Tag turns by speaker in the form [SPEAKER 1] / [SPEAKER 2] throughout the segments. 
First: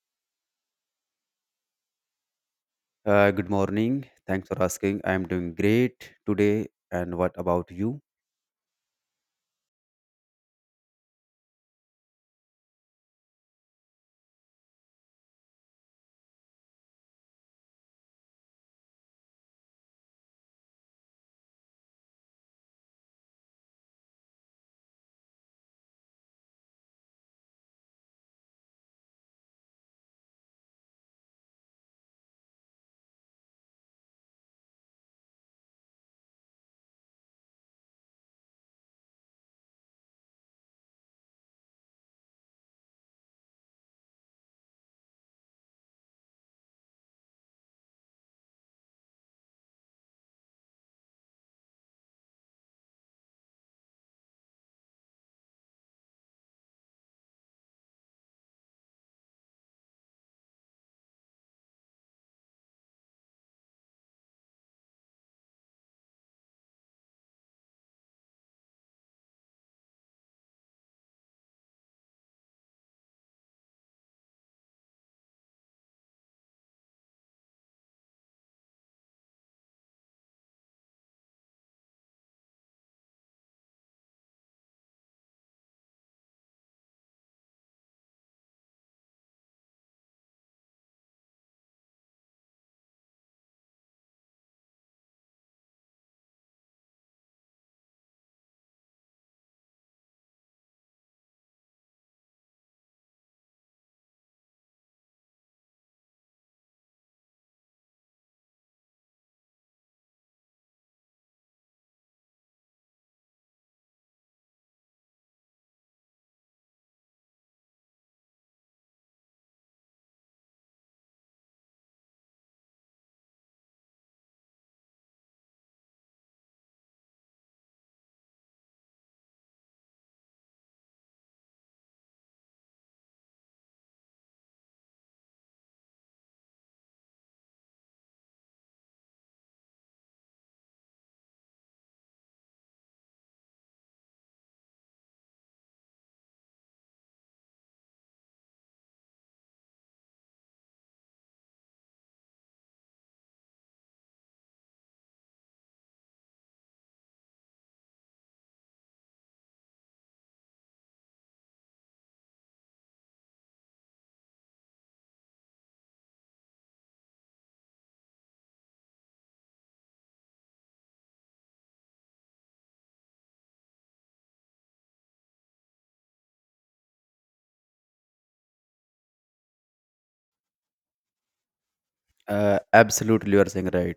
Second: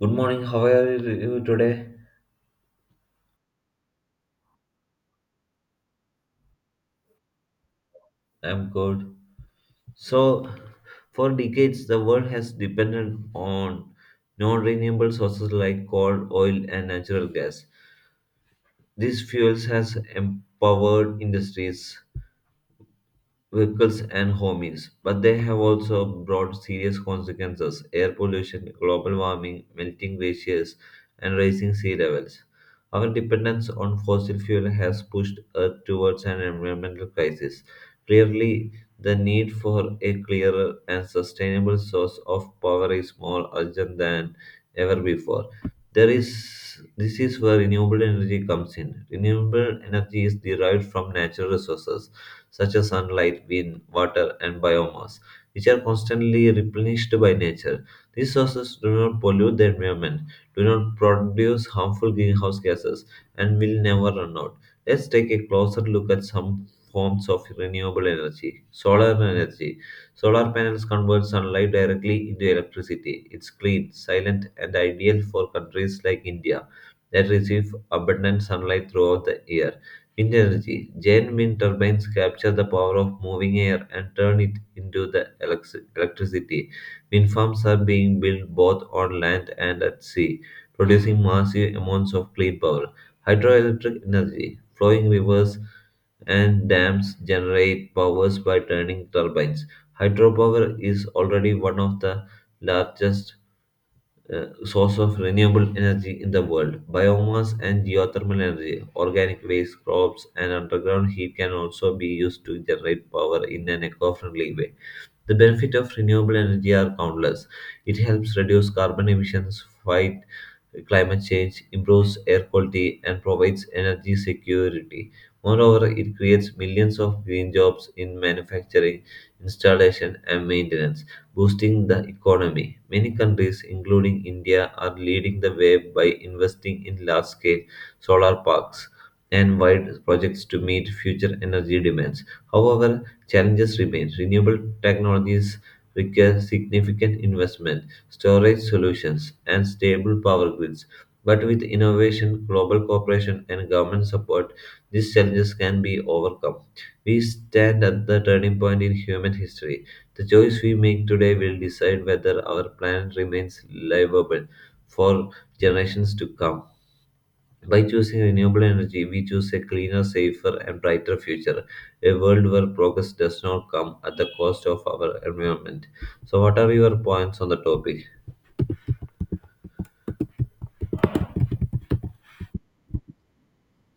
[SPEAKER 1] Good morning. How are you today?
[SPEAKER 2] Good morning. Thanks for asking. I am doing great today. And what about you?
[SPEAKER 1] I'm good. So, for decades, the world has depended on non-renewable sources like coal, oil, and natural gas. These fuels has empowered industries, vehicles and homes, but they have also brought serious consequences air pollution, global warming, melting glaciers, and rising sea levels. Our dependence on fossil fuel has pushed Earth towards an environmental crisis. Clearly, the need for a clearer and sustainable source of power is more urgent than ever before. There is This is where renewable energy comes in. Renewable energy is derived from natural resources such as sunlight, wind, water, and biomass, which are constantly replenished by nature. These sources do not pollute the environment, do not produce harmful greenhouse gases, and will never run out. Let's take a closer look at some forms of renewable energy. Solar energy. Solar panels convert sunlight directly into electricity. It's clean, silent, and ideal for countries like India that receive abundant sunlight throughout the year. Wind energy. Giant wind turbines capture the power of moving air and turn it into the electricity. Wind farms are being built both on land and at sea, producing massive amounts of clean power. Hydroelectric energy. Flowing rivers and dams generate powers by turning turbines. Hydropower is already one of the largest source of renewable energy in the world. Biomass and geothermal energy, organic waste, crops, and underground heat can also be used to generate power in an eco friendly way. The benefits of renewable energy are countless. It helps reduce carbon emissions, fight climate change, improves air quality, and provides energy security. Moreover, it creates millions of green jobs in manufacturing, installation, and maintenance, boosting the economy. Many countries, including India, are leading the way by investing in large scale solar parks and wide projects to meet future energy demands. However, challenges remain. Renewable technologies require significant investment, storage solutions, and stable power grids. But with innovation, global cooperation, and government support, these challenges can be overcome. We stand at the turning point in human history. The choice we make today will decide whether our planet remains livable for generations to come. By choosing renewable energy, we choose a cleaner, safer, and brighter future, a world where progress does not come at the cost of our environment. So, what are your points on the topic?
[SPEAKER 2] Absolutely, you are saying right.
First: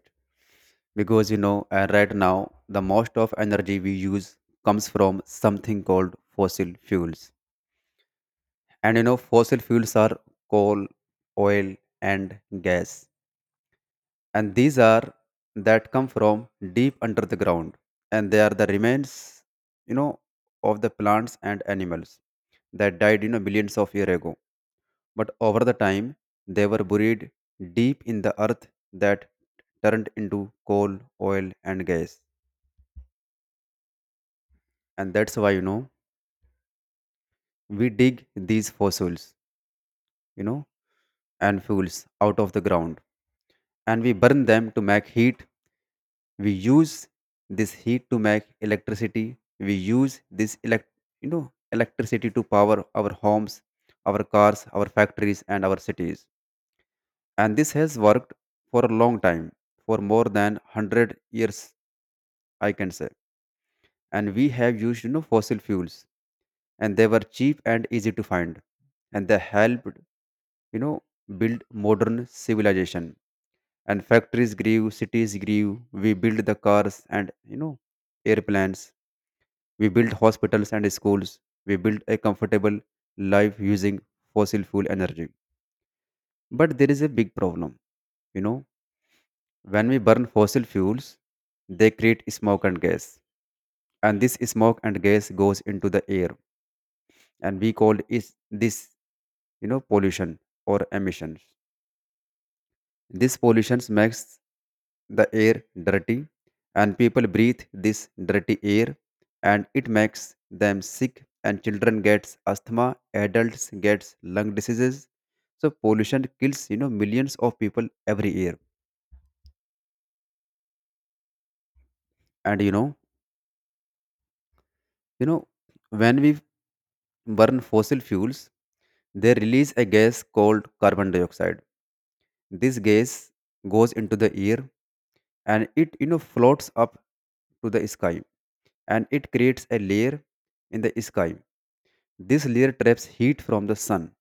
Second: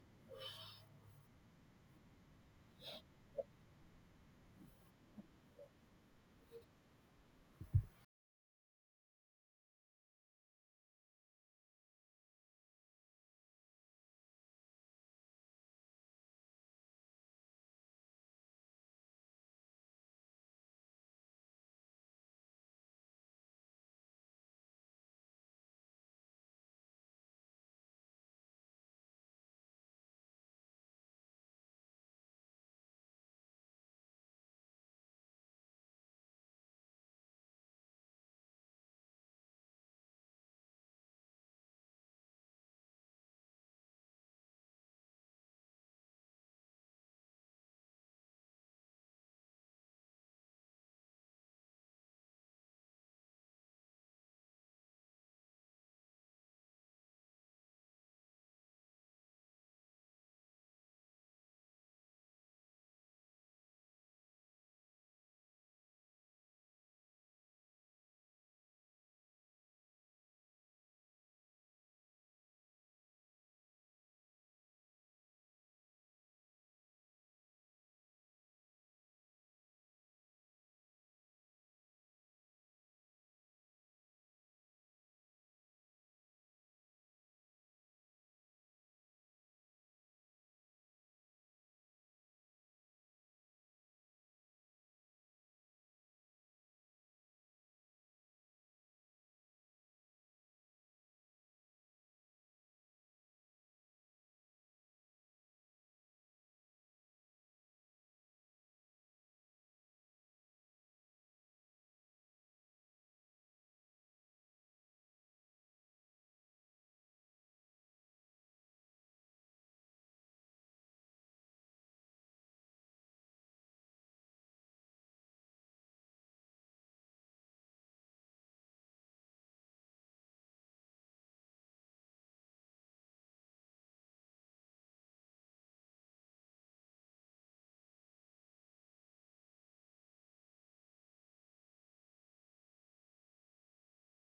[SPEAKER 2] Because right now, the most of energy we use comes from something called fossil fuels. And fossil fuels are coal, oil, and gas. And these are that come from deep under the ground. And they are the remains, you know, of the plants and animals that died, millions of years ago. But over the time, they were buried deep in the earth that turned into coal, oil, and gas. And that's why, we dig these fossils, you know, and fuels out of the ground, and we burn them to make heat. We use this heat to make electricity. We use this electricity to power our homes, our cars, our factories, and our cities, and this has worked for a long time, for more than 100 years, I can say. And we have used, fossil fuels, and they were cheap and easy to find, and they helped, you know build modern civilization. And factories grew, cities grew, we built the cars and, airplanes, we built hospitals and schools, we built a comfortable life using fossil fuel energy. But there is a big problem, you know When we burn fossil fuels, they create smoke and gas, and this smoke and gas goes into the air, and we call is this, pollution or emissions. This pollution makes the air dirty, and people breathe this dirty air, and it makes them sick. And children gets asthma, adults gets lung diseases. So pollution kills, millions of people every year. And you know, when we burn fossil fuels, they release a gas called carbon dioxide. This gas goes into the air, and it floats up to the sky, and it creates a layer in the sky. This layer traps heat from the sun,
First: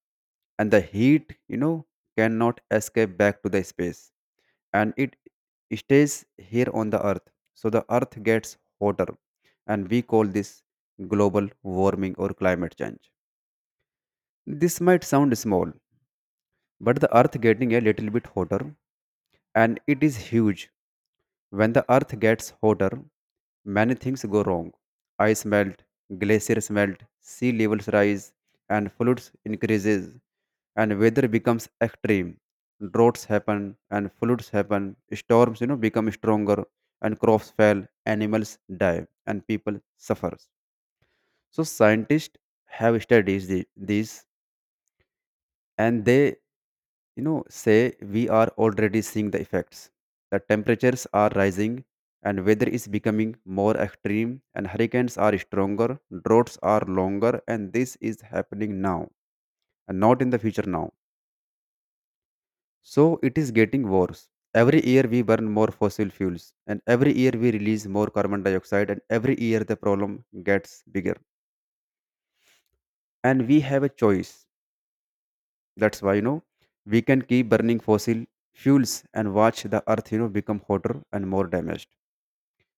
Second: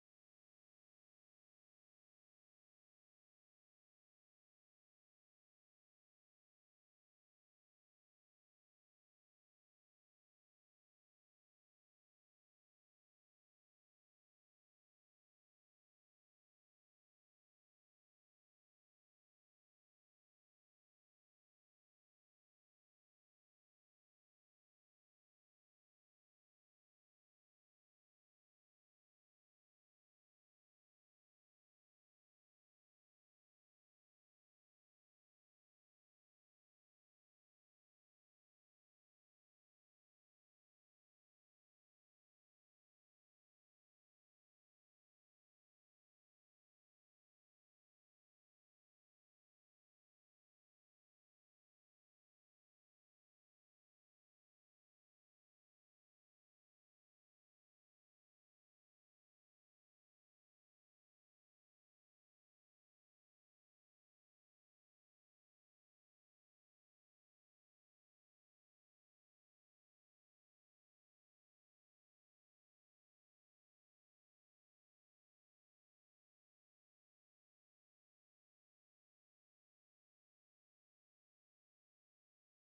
[SPEAKER 2] and the heat cannot escape back to the space, and it stays here on the earth. So the earth gets hotter, and we call this global warming or climate change. This might sound small, but the earth getting a little bit hotter, and it is huge. When the earth gets hotter, many things go wrong. Ice melt, glaciers melt, sea levels rise, and floods increases, and weather becomes extreme. Droughts happen, and floods happen, storms become stronger, and crops fail, animals die, and people suffers. So scientists have studied these, and they say we are already seeing the effects. The temperatures are rising, and weather is becoming more extreme, and hurricanes are stronger, droughts are longer, and this is happening now, and not in the future, now. So it is getting worse. Every year we burn more fossil fuels, and every year we release more carbon dioxide, and every year the problem gets bigger. And we have a choice. That's why, we can keep burning fossil fuels and watch the earth become hotter and more damaged.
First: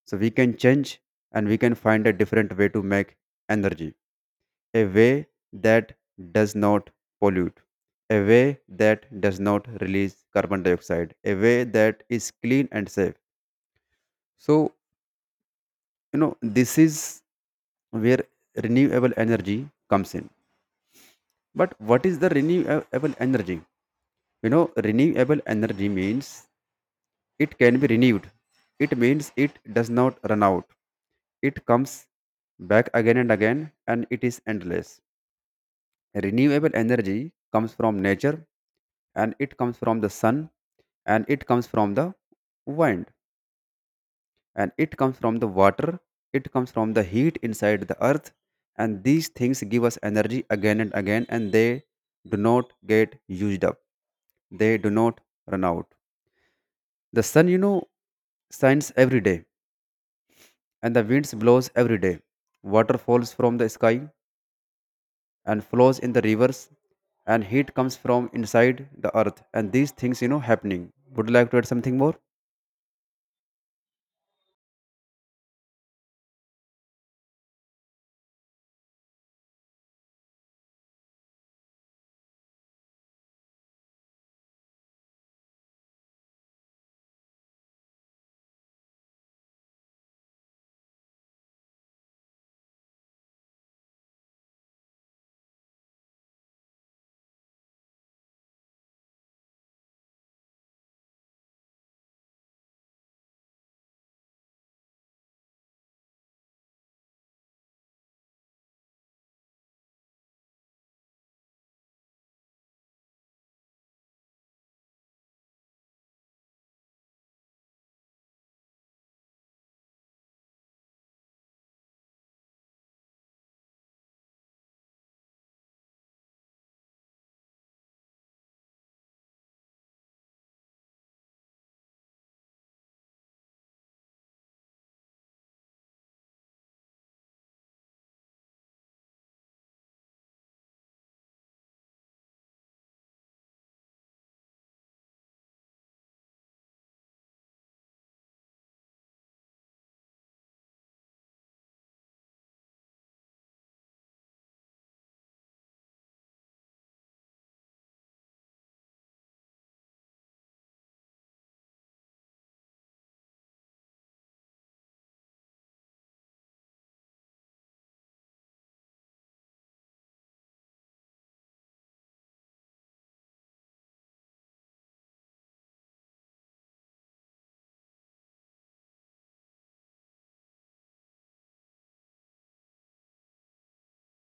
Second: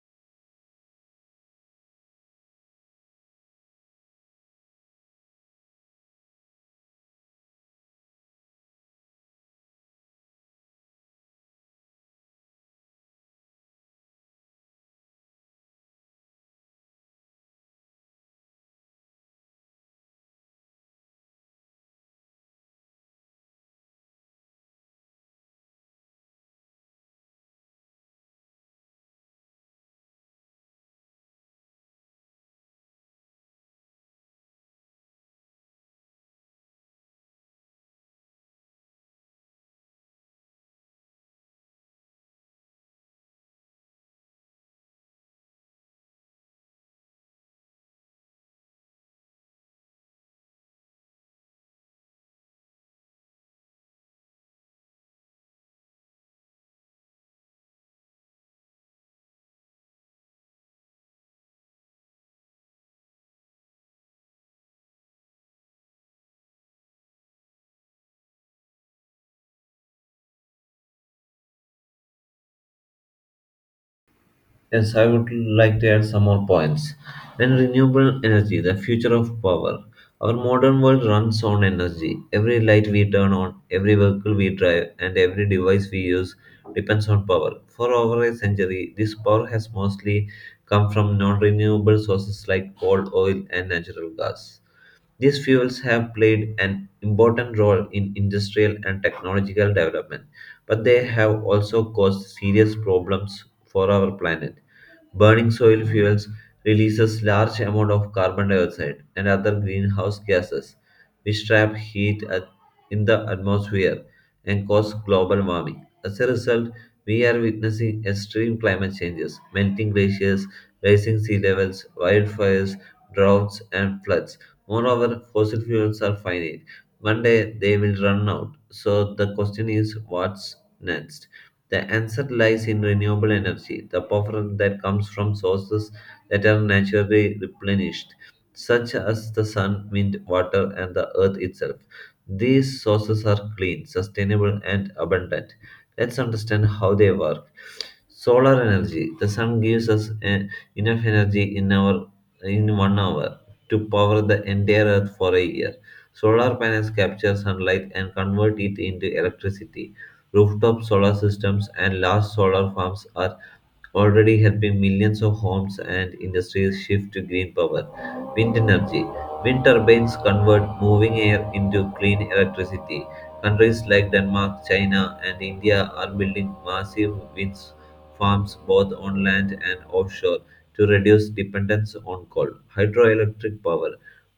[SPEAKER 2] So we can change, and we can find a different way to make energy, a way that does not pollute, a way that does not release carbon dioxide, a way that is clean and safe. So, this is where renewable energy comes in. But what is the renewable energy? Renewable energy means it can be renewed. It means it does not run out. It comes back again and again, and it is endless. Renewable energy comes from nature, and it comes from the sun, and it comes from the wind, and it comes from the water. It comes from the heat inside the earth, and these things give us energy again and again, and they do not get used up. They do not run out. The sun, shines every day, and the winds blows every day. Water falls from the sky and flows in the rivers, and heat comes from inside the earth. And these things, happening. Would you like to add something more?
[SPEAKER 1] Yes, I would like to add some more points. Then renewable energy, the future of power. Our modern world runs on energy. Every light we turn on, every vehicle we drive, and every device we use depends on power. For over a century, this power has mostly come from non renewable sources like coal, oil, and natural gas. These fuels have played an important role in industrial and technological development, but they have also caused serious problems for our planet. Burning soil fuels releases large amount of carbon dioxide and other greenhouse gases, which in the atmosphere and cause global warming. As a result, we are witnessing extreme climate changes, melting glaciers, rising sea levels, wildfires, droughts, and floods. Moreover, fossil fuels are finite. One day they will run out. So the question is what's next? The answer lies in renewable energy, the power that comes from sources that are naturally replenished, such as the sun, wind, water, and the earth itself. These sources are clean, sustainable, and abundant. Let's understand how they work. Solar energy. The sun gives us enough energy in 1 hour to power the entire earth for a year. Solar panels capture sunlight and convert it into electricity. Rooftop solar systems and large solar farms are already helping millions of homes and industries shift to green power. Wind energy. Wind turbines convert moving air into clean electricity. Countries like Denmark, China, and India are building massive wind farms both on land and offshore to reduce dependence on coal. Hydroelectric power.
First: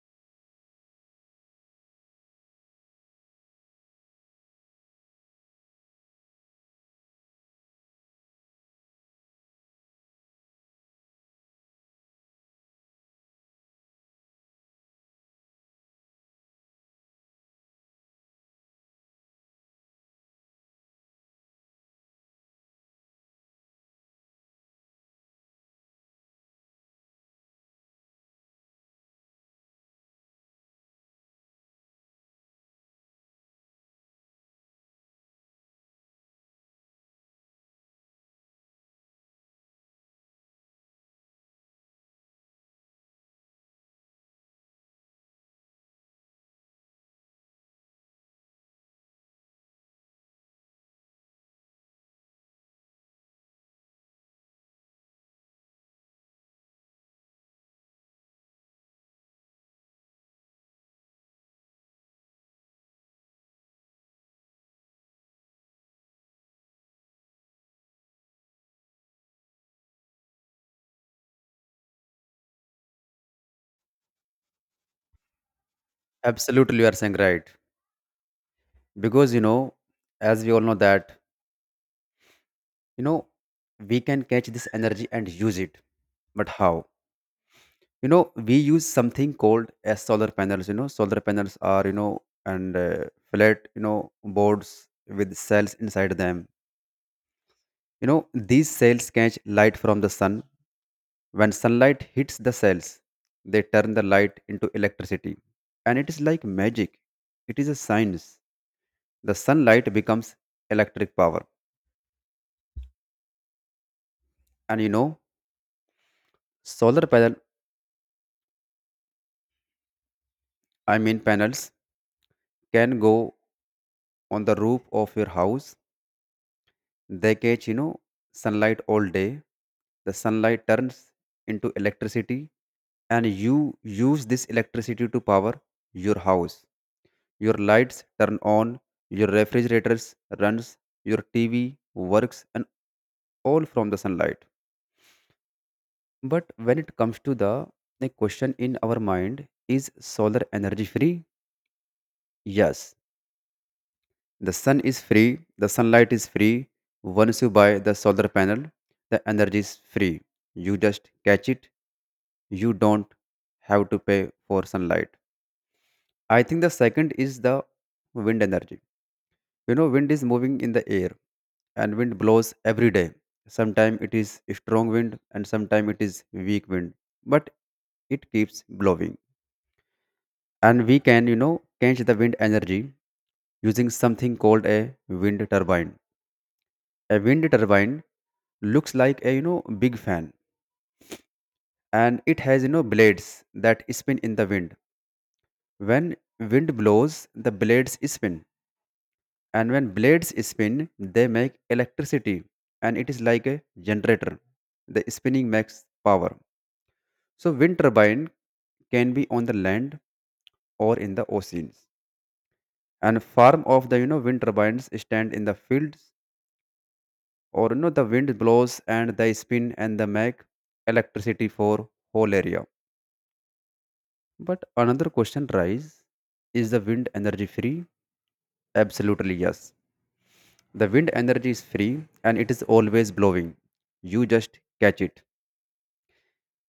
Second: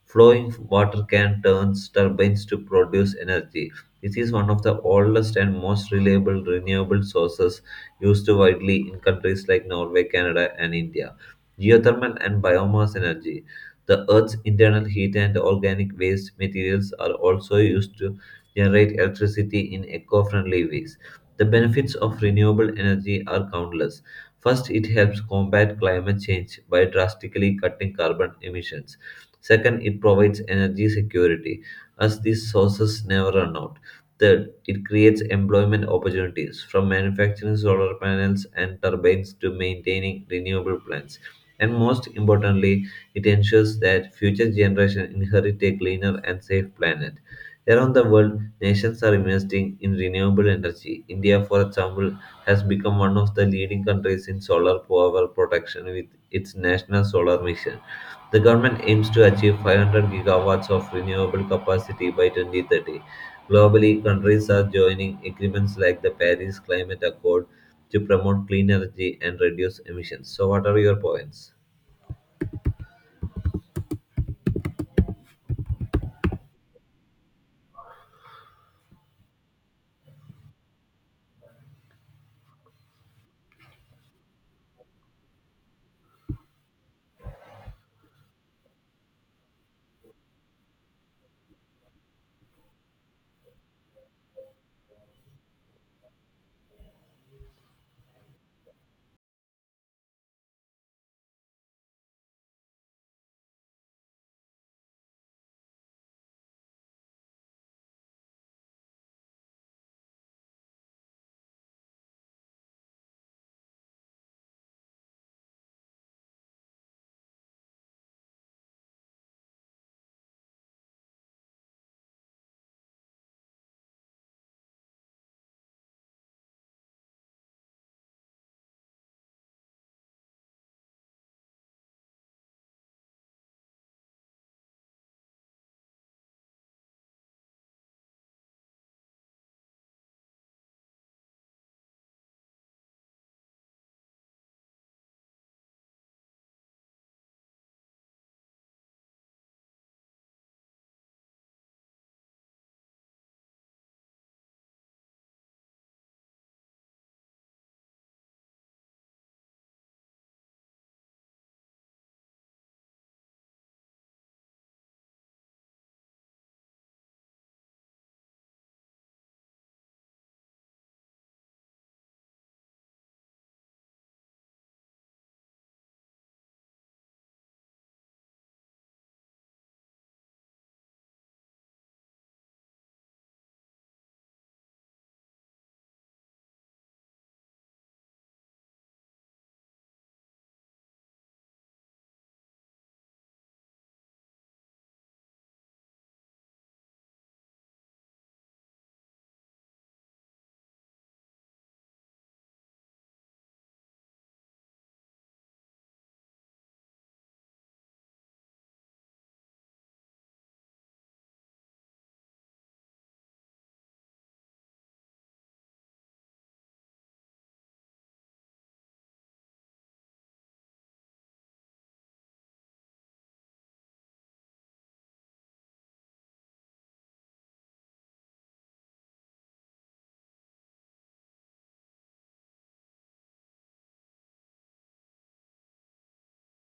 [SPEAKER 1] Flowing water can turn turbines to produce energy. This is one of the oldest and most reliable renewable sources used widely in countries like Norway, Canada, and India. Geothermal and biomass energy. The Earth's internal heat and organic waste materials are also used to generate electricity in eco friendly ways. The benefits of renewable energy are countless. First, it helps combat climate change by drastically cutting carbon emissions. Second, it provides energy security as these sources never run out. Third, it creates employment opportunities from manufacturing solar panels and turbines to maintaining renewable plants. And most importantly, it ensures that future generations inherit a cleaner and safe planet. Around the world, nations are investing in renewable energy. India, for example, has become one of the leading countries in solar power production with its national solar mission. The government aims to achieve 500 gigawatts of renewable capacity by 2030. Globally, countries are joining agreements like the Paris Climate Accord to promote clean energy and reduce emissions. So, what are your points?
[SPEAKER 2] Absolutely, you are saying right. Because as we all know that, you know, we can catch this energy and use it. But how? We use something called as solar panels. You know, solar panels are you know and flat boards with cells inside them. You know, these cells catch light from the sun. When sunlight hits the cells, they turn the light into electricity. And it is like magic. It is a science. The sunlight becomes electric power. And you know, solar panel, I mean panels, can go on the roof of your house. They catch, sunlight all day. The sunlight turns into electricity, and you use this electricity to power your house. Your lights turn on, your refrigerators runs, your TV works, and all from the sunlight. But when it comes to the question in our mind, is solar energy free? Yes, the sun is free, the sunlight is free. Once you buy the solar panel, the energy is free. You just catch it, you don't have to pay for sunlight. I think the second is the wind energy. You know, wind is moving in the air, and wind blows every day. Sometimes it is strong wind, and sometimes it is weak wind, but it keeps blowing. And we can, change the wind energy using something called a wind turbine. A wind turbine looks like a big fan, and it has blades that spin in the wind. When wind blows, the blades spin, and when blades spin, they make electricity. And it is like a generator. The spinning makes power. So wind turbine can be on the land or in the oceans, and farm of the wind turbines stand in the fields, or the wind blows and they spin and they make electricity for whole area. But another question rise, is the wind energy free? Absolutely, yes. The wind energy is free, and it is always blowing. You just catch it.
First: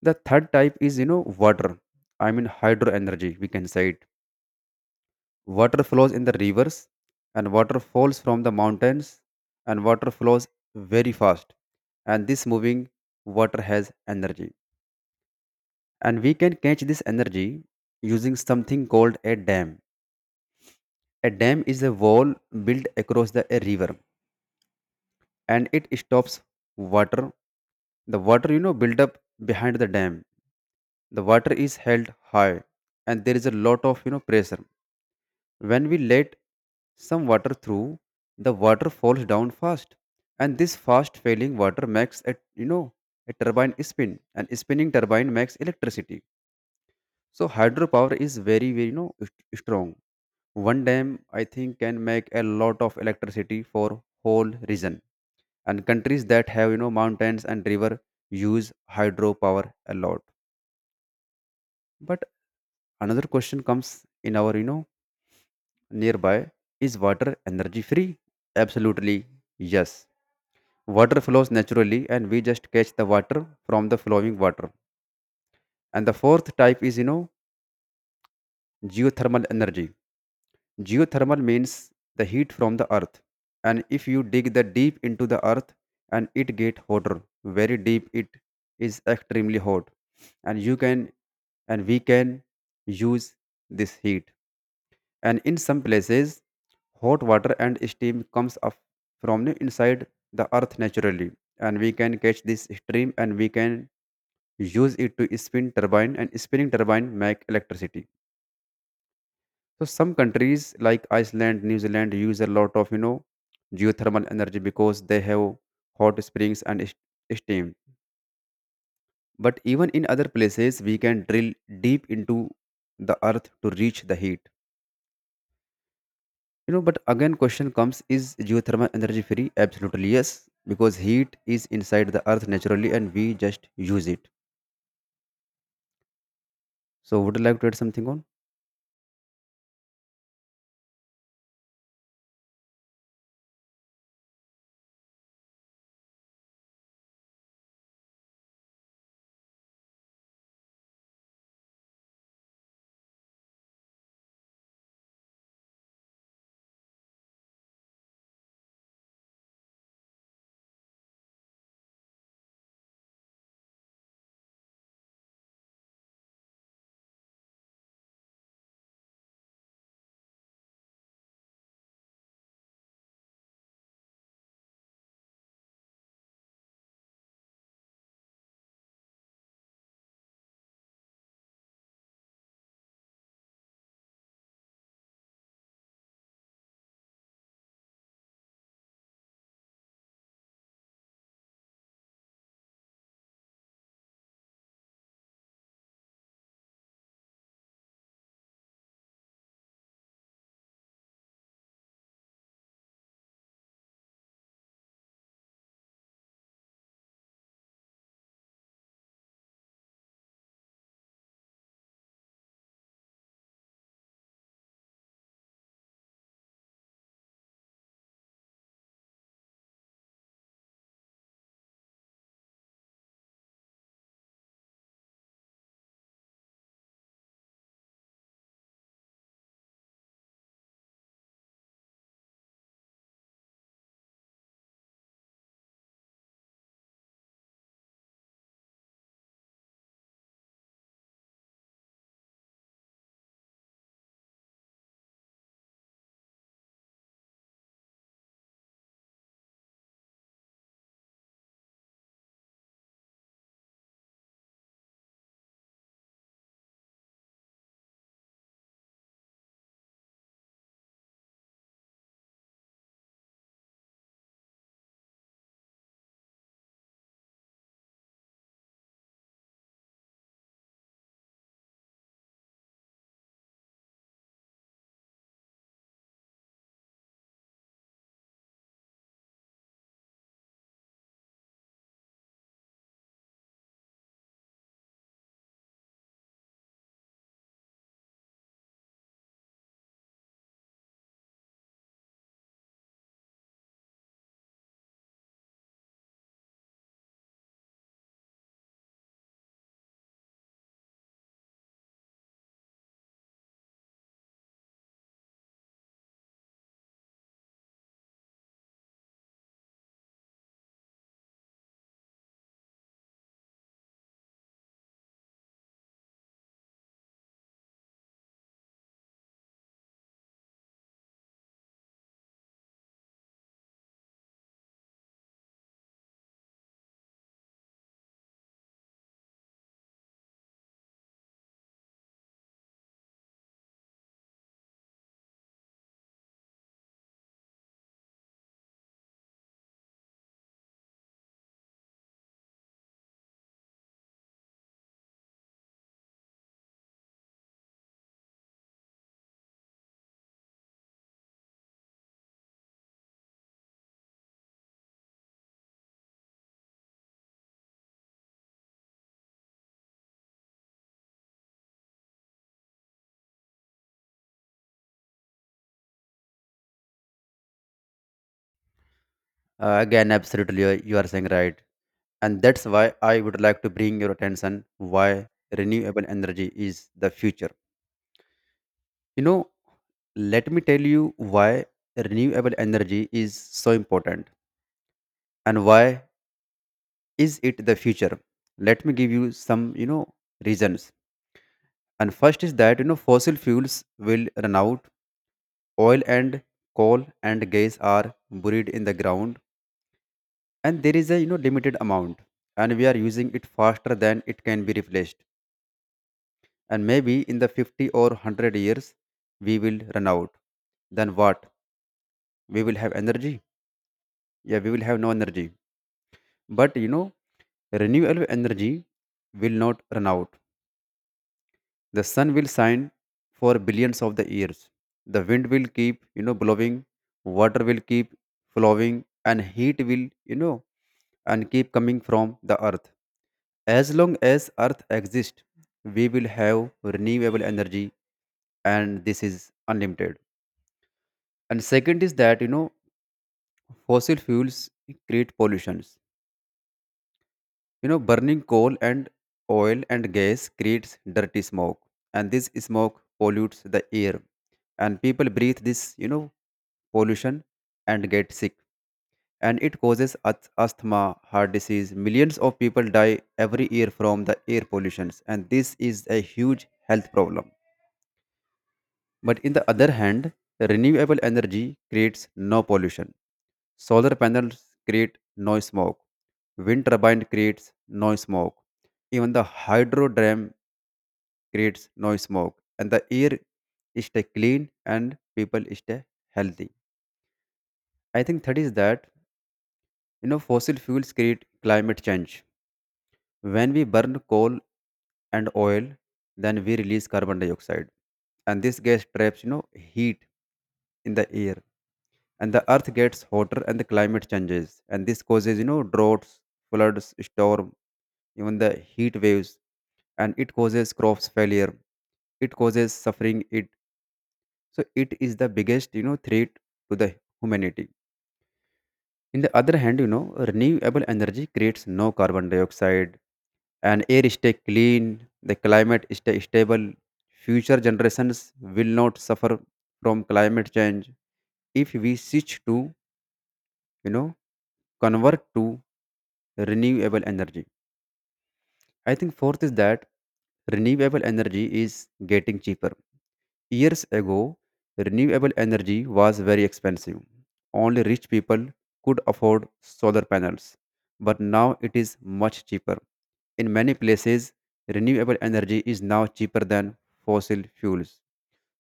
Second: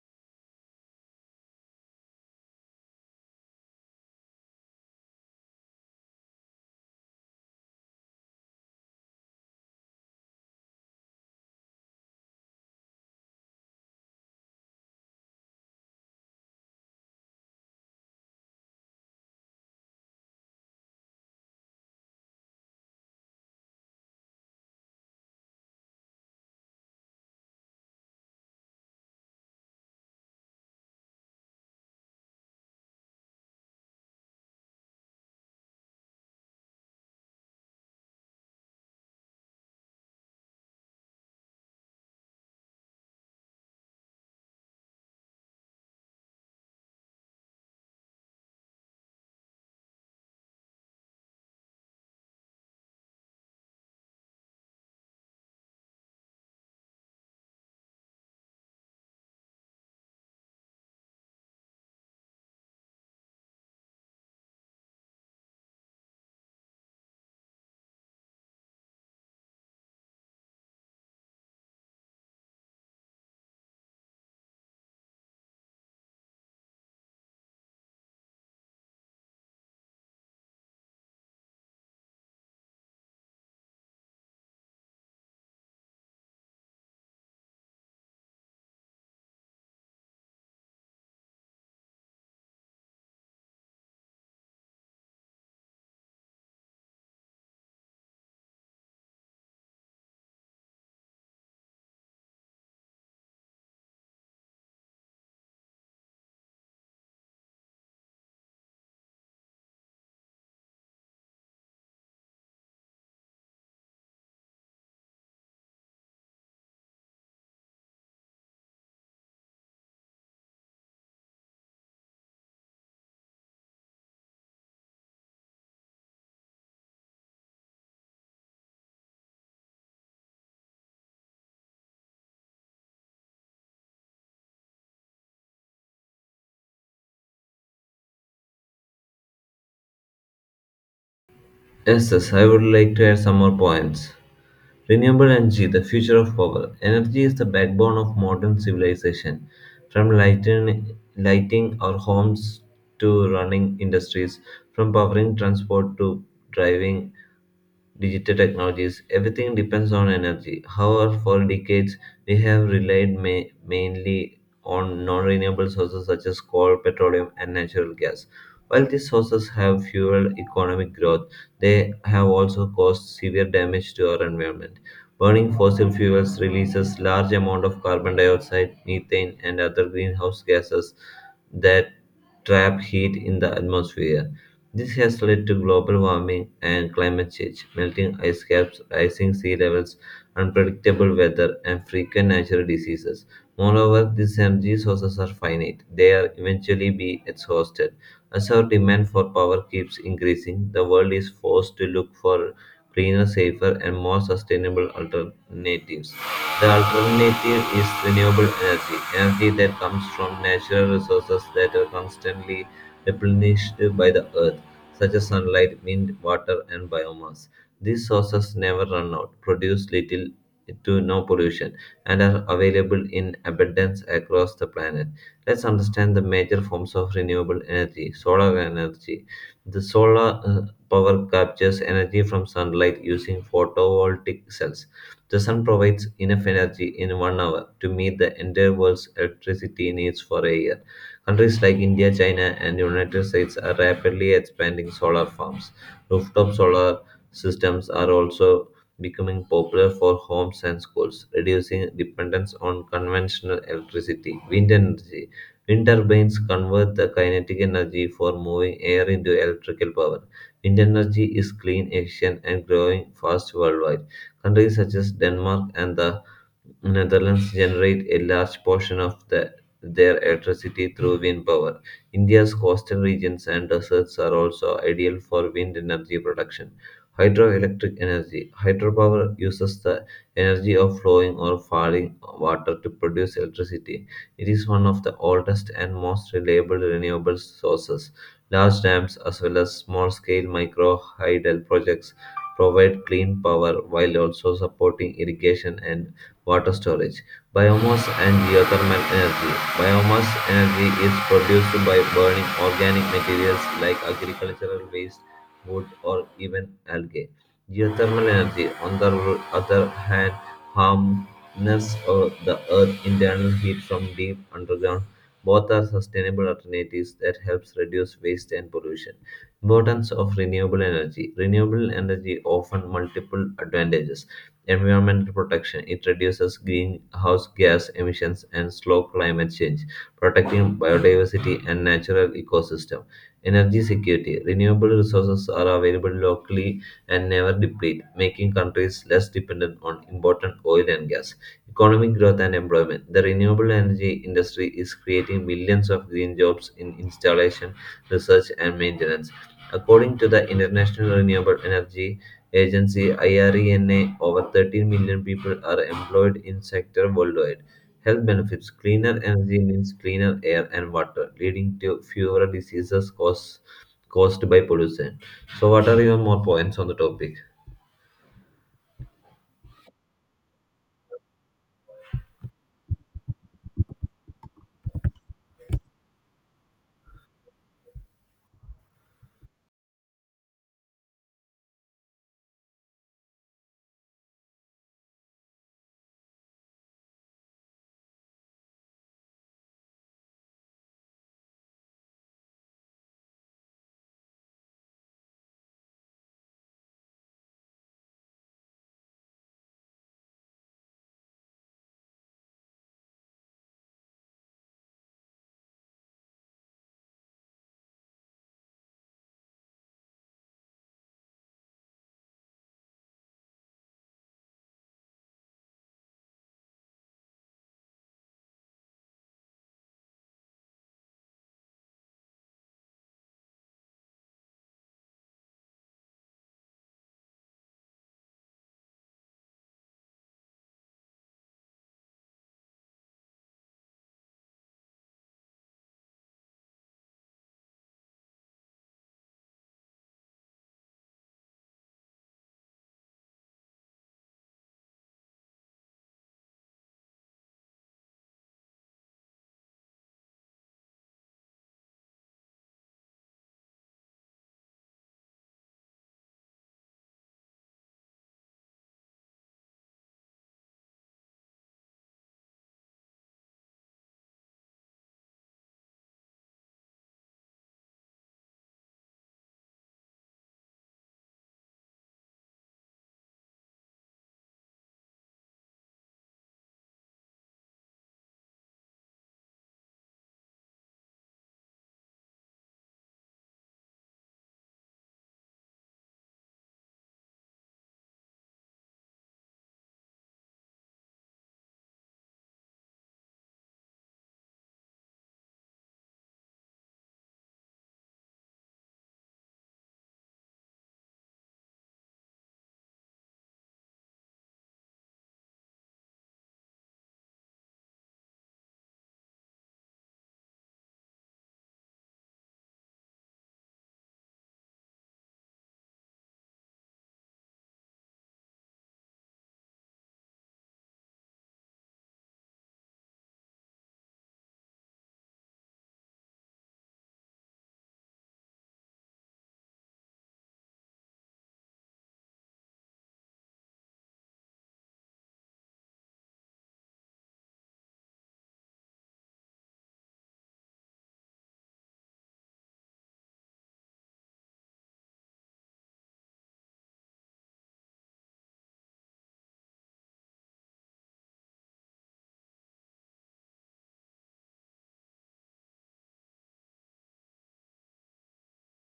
[SPEAKER 2] The third type is, water. I mean, hydro energy, we can say it. Water flows in the rivers, and water falls from the mountains, and water flows very fast. And this moving water has energy. And we can catch this energy using something called a dam. A dam is a wall built across the a river, and it stops water. The water, build up behind the dam. The water is held high, and there is a lot of, pressure. When we let some water through, the water falls down fast, and this fast failing water makes a a turbine spin, and spinning turbine makes electricity. So hydropower is very, very strong. One dam, I think, can make a lot of electricity for whole region. And countries that have mountains and river use hydropower a lot. But another question comes in our nearby. Is water energy free? Absolutely, yes. Water flows naturally, and we just catch the water from the flowing water. And the fourth type is, geothermal energy. Geothermal means the heat from the earth. And if you dig the deep into the earth, and it get hotter, very deep, it is extremely hot, and you can and we can use this heat. And in some places, hot water and steam comes up from the inside the earth naturally, and we can catch this stream, and we can use it to spin turbine, and spinning turbine make electricity. So some countries like Iceland, New Zealand use a lot of geothermal energy, because they have hot springs and steam. But even in other places we can drill deep into the earth to reach the heat. But again, question comes: is geothermal energy free? Absolutely yes, because heat is inside the earth naturally, and we just use it. So, would you like to add something on?
[SPEAKER 1] Yes, I would like to add some more points. Renewable energy, the future of power. Energy is the backbone of modern civilization. From lighting our homes to running industries, from powering transport to driving digital technologies, everything depends on energy. However, for decades, we have relied mainly on non renewable sources such as coal, petroleum, and natural gas. While these sources have fueled economic growth, they have also caused severe damage to our environment. Burning fossil fuels releases large amount of carbon dioxide, methane, and other greenhouse gases that trap heat in the atmosphere. This has led to global warming and climate change, melting ice caps, rising sea levels, unpredictable weather, and frequent natural diseases. Moreover, these energy sources are finite. They are eventually be exhausted. As our demand for power keeps increasing, the world is forced to look for cleaner, safer, and more sustainable alternatives. The alternative is renewable energy, energy that comes from natural resources that are constantly replenished by the earth such as sunlight, wind, water, and biomass. These sources never run out, produce little to no pollution, and are available in abundance across the planet. Let's understand the major forms of renewable energy. Solar energy. The solar power captures energy from sunlight using photovoltaic cells. The sun provides enough energy in 1 hour to meet the entire world's electricity needs for a year. Countries like India, China, and the United States are rapidly expanding solar farms. Rooftop solar systems are also becoming popular for homes and schools, reducing dependence on conventional electricity. Wind energy. Wind turbines convert the kinetic energy for moving air into electrical power. Wind energy is clean, efficient, and growing fast worldwide. Countries such as Denmark and the Netherlands generate a large portion of their electricity through wind power. India's coastal regions and deserts are also ideal for wind energy production. Hydroelectric energy. Hydropower uses the energy of flowing or falling water to produce electricity. It is one of the oldest and most reliable renewable sources. Large dams, as well as small scale micro hydel projects, provide clean power while also supporting irrigation and water storage. Biomass and geothermal energy. Biomass energy is produced by burning organic materials like agricultural waste, wood, or even algae. Geothermal energy, on the other hand, harnesses the earth's internal heat from deep underground. Both are sustainable alternatives that helps reduce waste and pollution. Importance of renewable energy. Renewable energy often multiple advantages. Environmental protection. It reduces greenhouse gas emissions and slow climate change, protecting biodiversity and natural ecosystem. Energy security. Renewable resources are available locally and never deplete, making countries less dependent on imported oil and gas. Economic growth and employment. The renewable energy industry is creating millions of green jobs in installation, research, and maintenance. According to the International Renewable Energy agency IRENA, over 13 million people are employed in sector worldwide. Health benefits: cleaner energy means cleaner air and water, leading to fewer diseases caused by pollution. So, what are your more points on the topic?
[SPEAKER 2] Again, absolutely, you are saying right, and that's why I would like to bring your attention why renewable energy is the future. You know, let me tell you why renewable energy is so important and why is it the future. Let me give you some, reasons. And first is that fossil fuels will run out. Oil and coal and gas are buried in the ground, and there is a limited amount, and we are using it faster than it can be replaced. And maybe in the 50 or 100 years, we will run out. Then what? We will have energy? Yeah, we will have no energy. But renewable energy will not run out. The sun will shine for billions of the years. The wind will keep, blowing. Water will keep flowing, and heat will, you know, and keep coming from the earth. As long as earth exists, we will have renewable energy, and this is unlimited. And second is that fossil fuels create pollution. Burning coal and oil and gas creates dirty smoke, and this smoke pollutes the air. And people breathe this pollution and get sick. And it causes asthma, heart disease. Millions of people die every year from the air pollutions, and this is a huge health problem. But in the other hand, renewable energy creates no pollution. Solar panels create no smoke. Wind turbine creates no smoke. Even the hydro dam creates no smoke. And the air stay clean and people stay healthy. I think that is that fossil fuels create climate change. When we burn coal and oil, then we release carbon dioxide. And this gas traps, heat in the air, and the earth gets hotter, and the climate changes, and this causes, droughts, floods, storm, even the heat waves. And it causes crops failure, it causes suffering, it, so it is the biggest threat to the humanity. In the other hand, renewable energy creates no carbon dioxide, and air stay clean, the climate stay stable, future generations will not suffer from climate change if we switch to, you know convert to renewable energy. I think fourth is that renewable energy is getting cheaper. Years ago, renewable energy was very expensive. Only rich people could afford solar panels. But now it is much cheaper. In many places, renewable energy is now cheaper than fossil fuels.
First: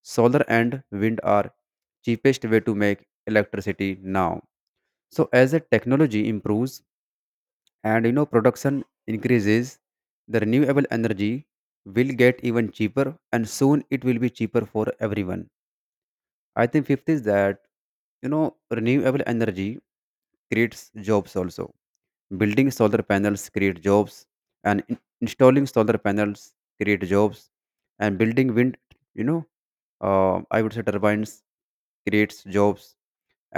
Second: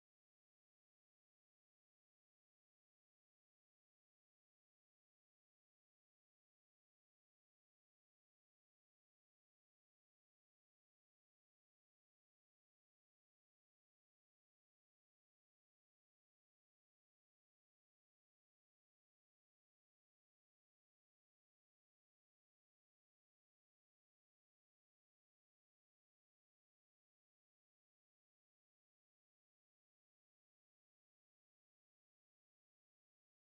[SPEAKER 2] Solar and wind are cheapest way to make electricity now. So as the technology improves, and production increases, the renewable energy will get even cheaper, and soon it will be cheaper for everyone. I think fifth is that renewable energy creates jobs also. Building solar panels create jobs, and installing solar panels create jobs, and building wind, you know I would say turbines creates jobs,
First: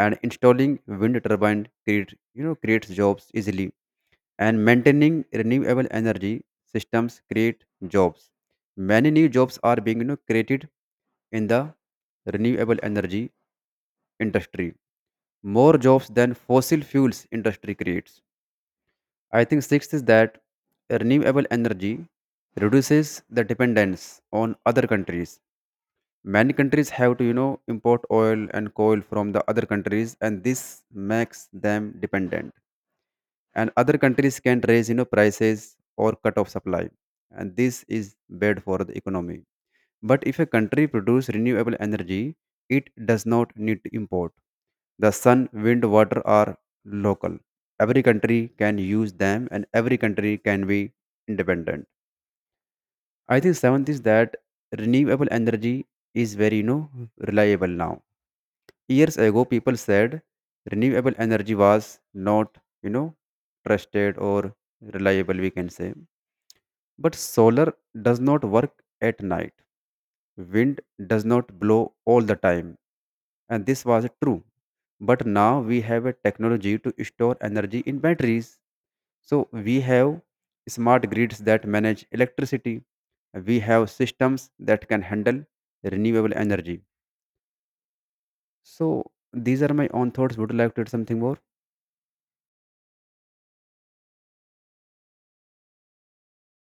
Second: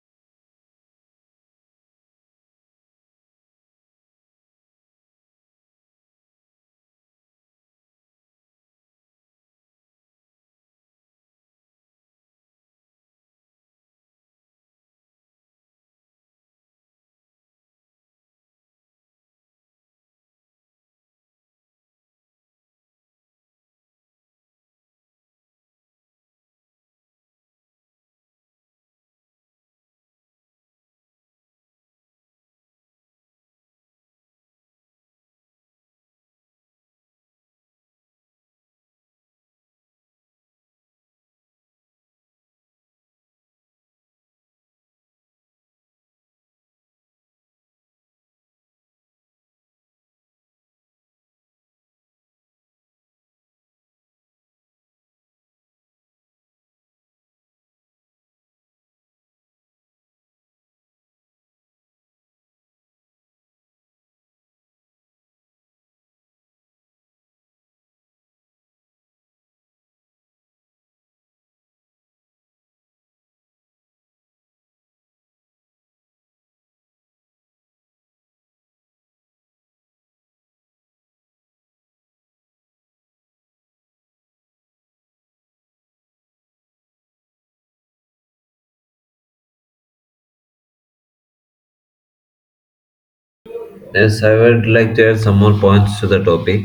[SPEAKER 2] and installing wind turbine creates jobs easily, and maintaining renewable energy systems create jobs. Many new jobs are being, created in the renewable energy industry, more jobs than fossil fuels industry creates. I think sixth is that renewable energy reduces the dependence on other countries. Many countries have to import oil and coal from the other countries, and this makes them dependent, and other countries can raise prices or cut off supply, and this is bad for the economy. But if a country produce renewable energy, it does not need to import. The sun, wind, water are local. Every country can use them, and every country can be independent. I think seventh is that renewable energy is very reliable now. Years ago, people said renewable energy was not, you know, trusted or reliable, we can say. But solar does not work at night. Wind does not blow all the time. And this was true. But now we have a technology to store energy in batteries. So we have smart grids that manage electricity. We have systems that can handle renewable energy. So these are my own thoughts. Would you like to add something more?
[SPEAKER 1] Yes, I would like to add some more points to the topic.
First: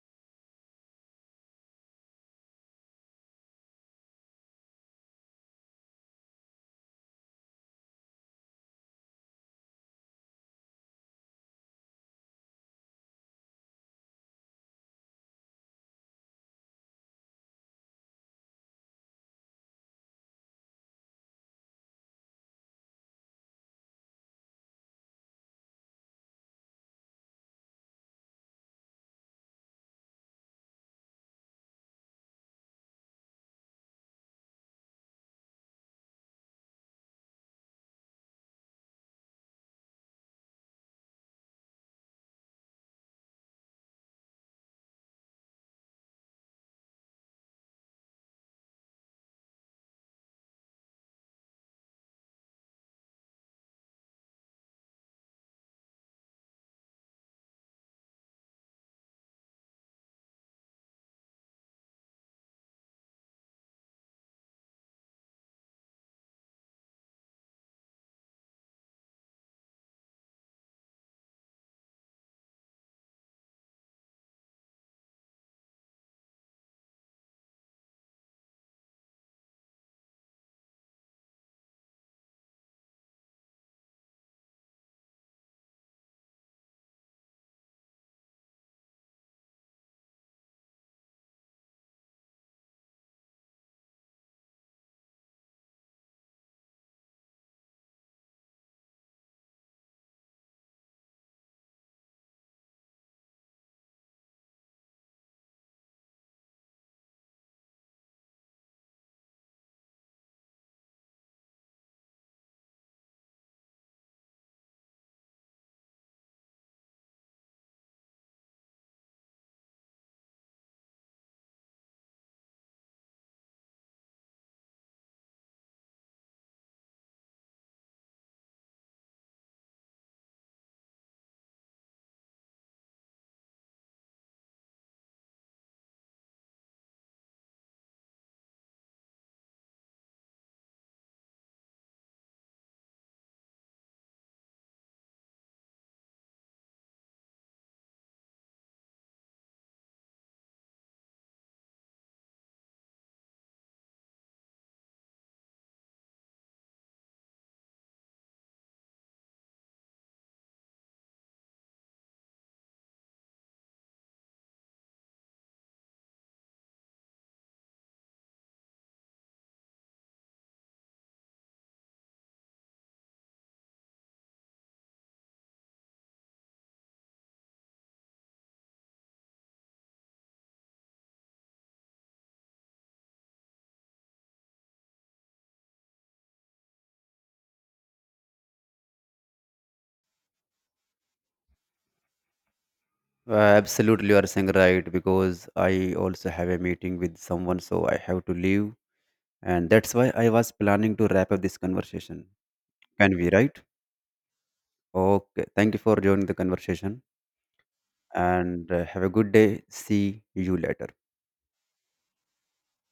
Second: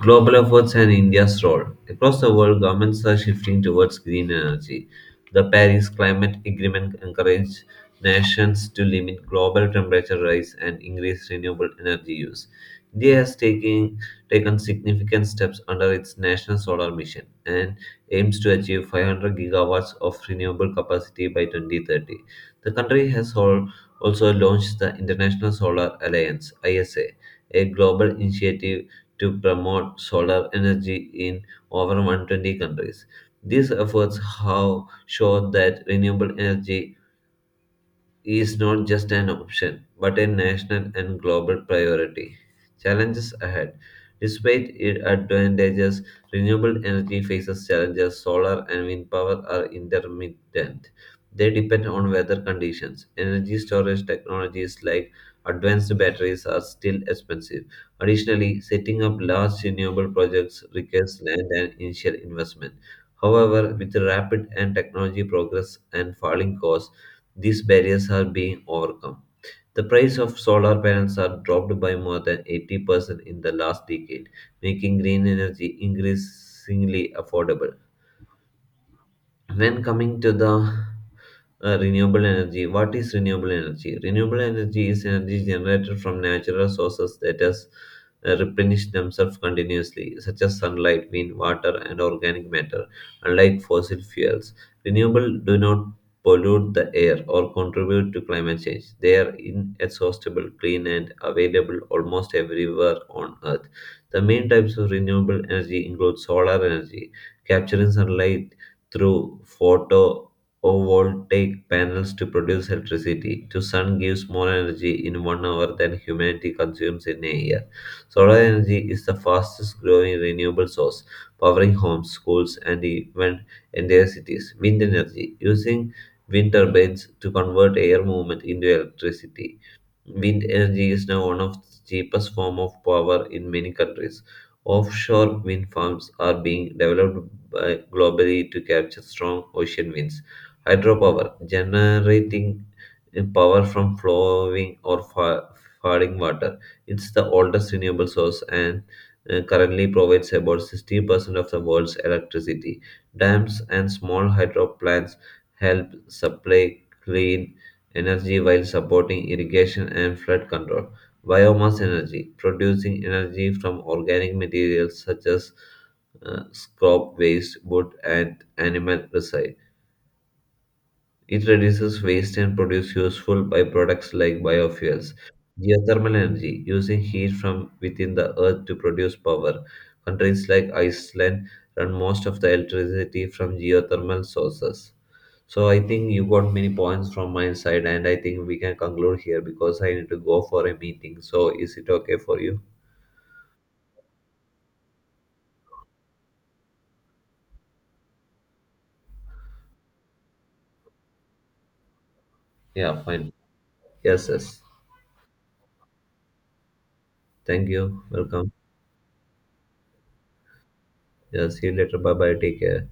[SPEAKER 1] Global efforts and India's role. Across the world, governments are shifting towards green energy. The Paris Climate Agreement encouraged nations to limit global temperature rise and increase renewable energy use. India has taken significant steps under its national solar mission and aims to achieve 500 gigawatts of renewable capacity by 2030. The country has also launched the International Solar Alliance (ISA), a global initiative to promote solar energy in over 120 countries. These efforts have shown that renewable energy is not just an option, but a national and global priority. Challenges ahead. Despite its advantages, renewable energy faces challenges. Solar and wind power are intermittent. They depend on weather conditions. Energy storage technologies like advanced batteries are still expensive. Additionally, setting up large renewable projects requires land and initial investment. However, with rapid and technology progress and falling costs, these barriers are being overcome. The price of solar panels are dropped by more than 80% in the last decade, making green energy increasingly affordable. When coming to the renewable energy, what is renewable energy? Renewable energy is energy generated from natural sources that has replenish themselves continuously, such as sunlight, wind, water, and organic matter. Unlike fossil fuels, renewable do not pollute the air or contribute to climate change. They are inexhaustible, clean, and available almost everywhere on Earth. The main types of renewable energy include solar energy, capturing sunlight through photovoltaic panels to produce electricity. The sun gives more energy in 1 hour than humanity consumes in a year. Solar energy is the fastest growing renewable source, powering homes, schools, and even entire cities. Wind energy, using wind turbines to convert air movement into electricity. Wind energy is now one of the cheapest form of power in many countries. Offshore wind farms are being globally to capture strong ocean winds. Hydropower, generating power from flowing or falling water. It's the oldest renewable source and currently provides about 60% of the world's electricity. Dams and small hydro plants help supply clean energy while supporting irrigation and flood control. Biomass energy, producing energy from organic materials such as scrap waste, wood, and animal recycling. It reduces waste and produces useful byproducts like biofuels. Geothermal energy, using heat from within the earth to produce power. Countries like Iceland run most of the electricity from geothermal sources. So I think you got many points from my side, and I think we can conclude here because I need to go for a meeting. So is it okay for you?
[SPEAKER 2] Absolutely, you are saying right because I also have a meeting with someone, so I have to leave, and that's why I was planning to wrap up this conversation.
[SPEAKER 1] Yeah,
[SPEAKER 2] Can we,
[SPEAKER 1] fine.
[SPEAKER 2] right?
[SPEAKER 1] Yes, yes.
[SPEAKER 2] Okay, thank you for joining the conversation
[SPEAKER 1] Thank you. Welcome.
[SPEAKER 2] and have a good day. See you later.
[SPEAKER 1] Yeah, see you later. Bye bye. Take care.